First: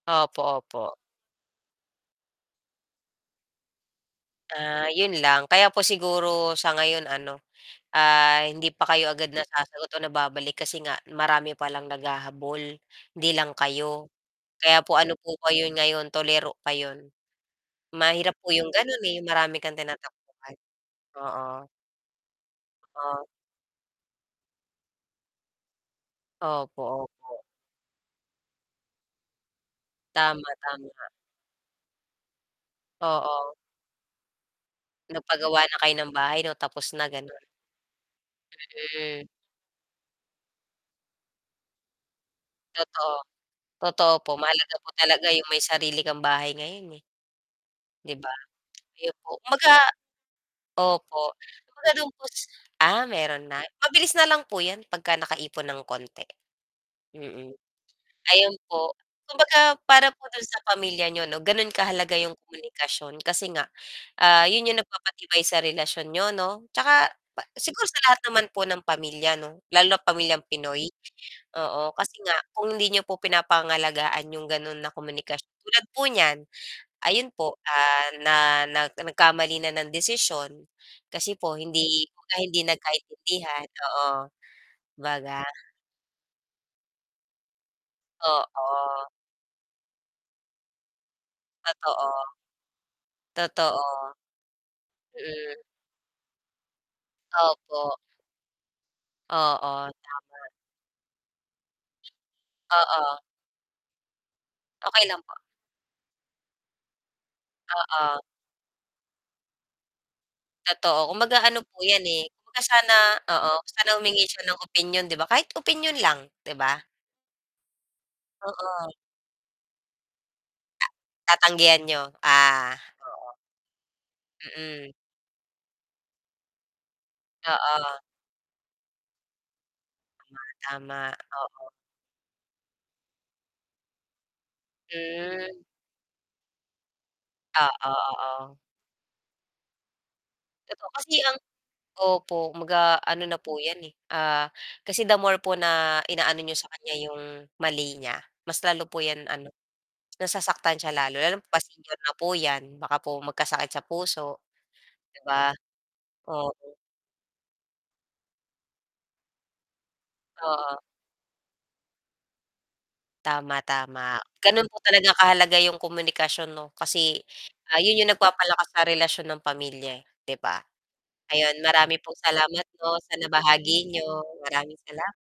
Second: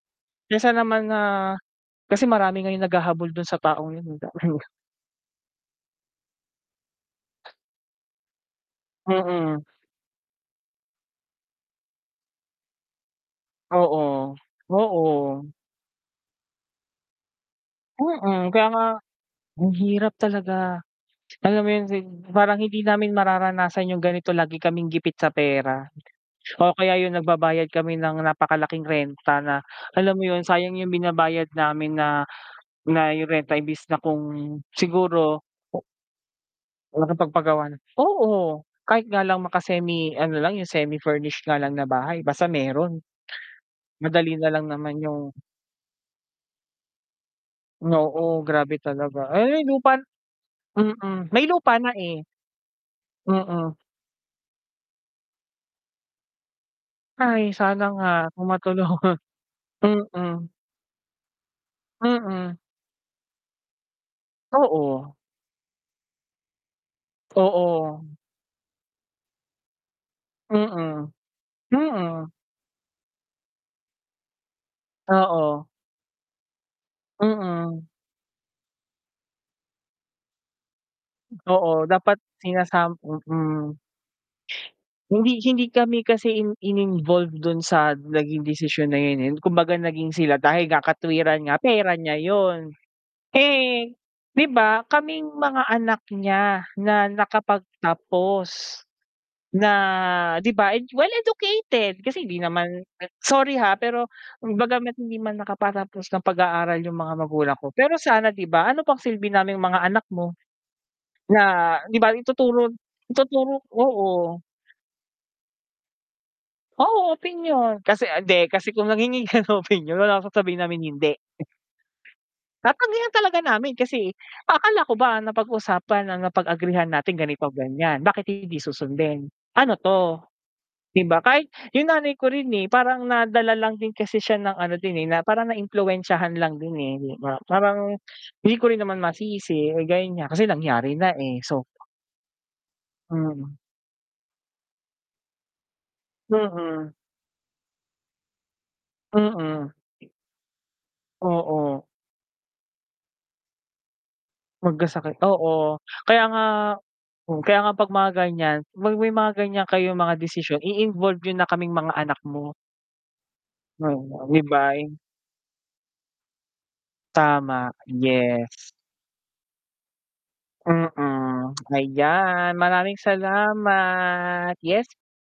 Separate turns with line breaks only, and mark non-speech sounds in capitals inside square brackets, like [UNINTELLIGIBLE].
Opo,
Kesa
opo.
naman na kasi marami ngayong naghahabol dun sa taong yun, eh. [UNINTELLIGIBLE] [CHUCKLES]
Ah, 'yon lang, kaya po siguro sa ngayon ano, ah, hindi pa kayo agad
Mm.
nasasagot o nababalik kasi nga marami pa lang naghahabol, 'di lang kayo.
Oo,
Kaya po ano po ba
oo.
'yon ngayon, tuliro pa 'yon. Mahirap
Mm,
po
kaya
yung
nga
ganun, eh, yung marami
ang
kang
hirap
tinatakbuhan,
talaga. Alam
oo.
mo yung sib parang hindi namin
Ah.
mararanasan yung ganito lagi kaming gipit sa pera, o
Opo,
kaya yun
opo.
nagbabayad kami ng napakalaking renta, na alam mo yun
Tama,
sayang yung
tama.
binabayad namin na na yung
Oo.
renta imbes na kung siguro
Nagpagawa na kayo ng bahay 'no, tapos na ganon.
nakapagpagawa na oo. Kahit
E
nga
eh.
lang maka-semi, ano lang yung semi-furnished nga lang na bahay basta meron,
Totoo, totoo po
madali na lang
mahalaga po
naman
talaga
yung
yung may sarili kang bahay ngayon, eh di ba
Oo, grabe
ayun
talaga,
po.
ay
Kumbaga
lupa mm.
opo,
May lupa na,
kumbaga don
eh.
po sa ah, meron na
Mm.
mabilis na lang po yan pagka nakaipon ng konti.
Hay,
Mm,
sana nga kung
ayun po,
matulungan.
kumbaga
[CHUCKLES]
para po dun
Mm.
sa pamilya niyo 'no ganon kahalaga 'yong
Mm.
komunikasyon kasi nga, ah, yun yung
Oo.
nagpapatibay sa relasyon niyo 'no. Tsaka pa siguro sa
Oo.
lahat naman po ng pamilya 'no lalo na't pamilyang Pinoy,
Mm,
oo kasi
mm.
nga kung hindi niyo po pinapangalagaan 'yong gano'n na komunikas
Oo.
tulad po niyan ayun po,
Mm.
ah, na nag nagkamali na ng desisyon kasi po
Oo,
hindi
dapat
kumbaga hindi
sinasam
magkaintindihan
mm.
oo,
Hindi
baga.
hindi kami kasi in in-involved dun sa naging desisyon na
Oo.
yun, eh, kumbaga naging sila dahil nga katwiran nga, "Pera
Totoo,
niya yun."
totoo.
Eh, 'di ba kaming
Mhm
mga anak niya na
Opo.
nakapagtapos na
Oo, tama.
'di ba, well-educated kasi hindi naman
Oo.
sorry ha, pero bagamat
Okey
hindi
lang
man
po.
nakapatapos ng pag-aaral yung mga magulang ko, pero
Oo.
sana 'di ba ano pang silbi namin yung mga anak mo?
Totoo
Na
kumbaga ano po
'di
yan,
ba
eh, kumbaga
ituturo
sana oo,
ituturo,
sana humingi
oo.
siya ng opinyon 'di ba, kahit opinyon lang 'di ba?
Oo, opinyon. Kasi, hindi kasi kung
Oo.
nanghingi ka ng opinyon malamang sasabihin namin
A
hindi.
tatanggihan niyo. Ah,
Tatanggihan
oo.
talaga namin kasi, akala
Mm.
ko ba napag-usapan ang napag-agrihan natin
Oo.
ganito-ganyan, bakit hindi susundin? Ano 'to
Tama,
di
tama.
ba, kahit
Oo.
yung nanay ko rin, eh, parang nadala lang din kasi siya ng ano din, eh, na parang
Hmm.
naimpluwensyahan lang din, eh, 'di ba.
Oo,
Parang hindi
oo.
ko rin naman masisi, eh, ganyan nga, kasi
Eto
nangyari na,
kasi ang
eh, so.
opo, kumbaga ano na
Mm.
po 'yan, eh, ah, kasi the more po na inaano niyo sa
Mm
kanya 'yong mali niya, mas lalo po 'yan, ano
Mm.
nasasaktan siya lalo. Lalo pa
Oo.
senior na po 'yan baka po magkasakit sa puso
Magkasakit,
'di ba,
oo. Kaya nga
oo
mm, kaya nga 'pag mga ganyan, may may mga ganyan kayong mga desisyon
Oo.
i-involve nyo na kaming mga anak mo.
Tama,
Hmm,
tama,
bi
ganun po
bye.
talaga kahalaga yung komunikasyon 'no, kasi
Tama,
,ah, yun yung nagpapalakas
yes.
sa relasyon ng pamilya, eh, 'di ba?
Mm,
Ayon
[TSK]
marami pong
ayan
salamat
maraming
po sa nabahagi niyo.
salamat,
Maraming
yes.
salam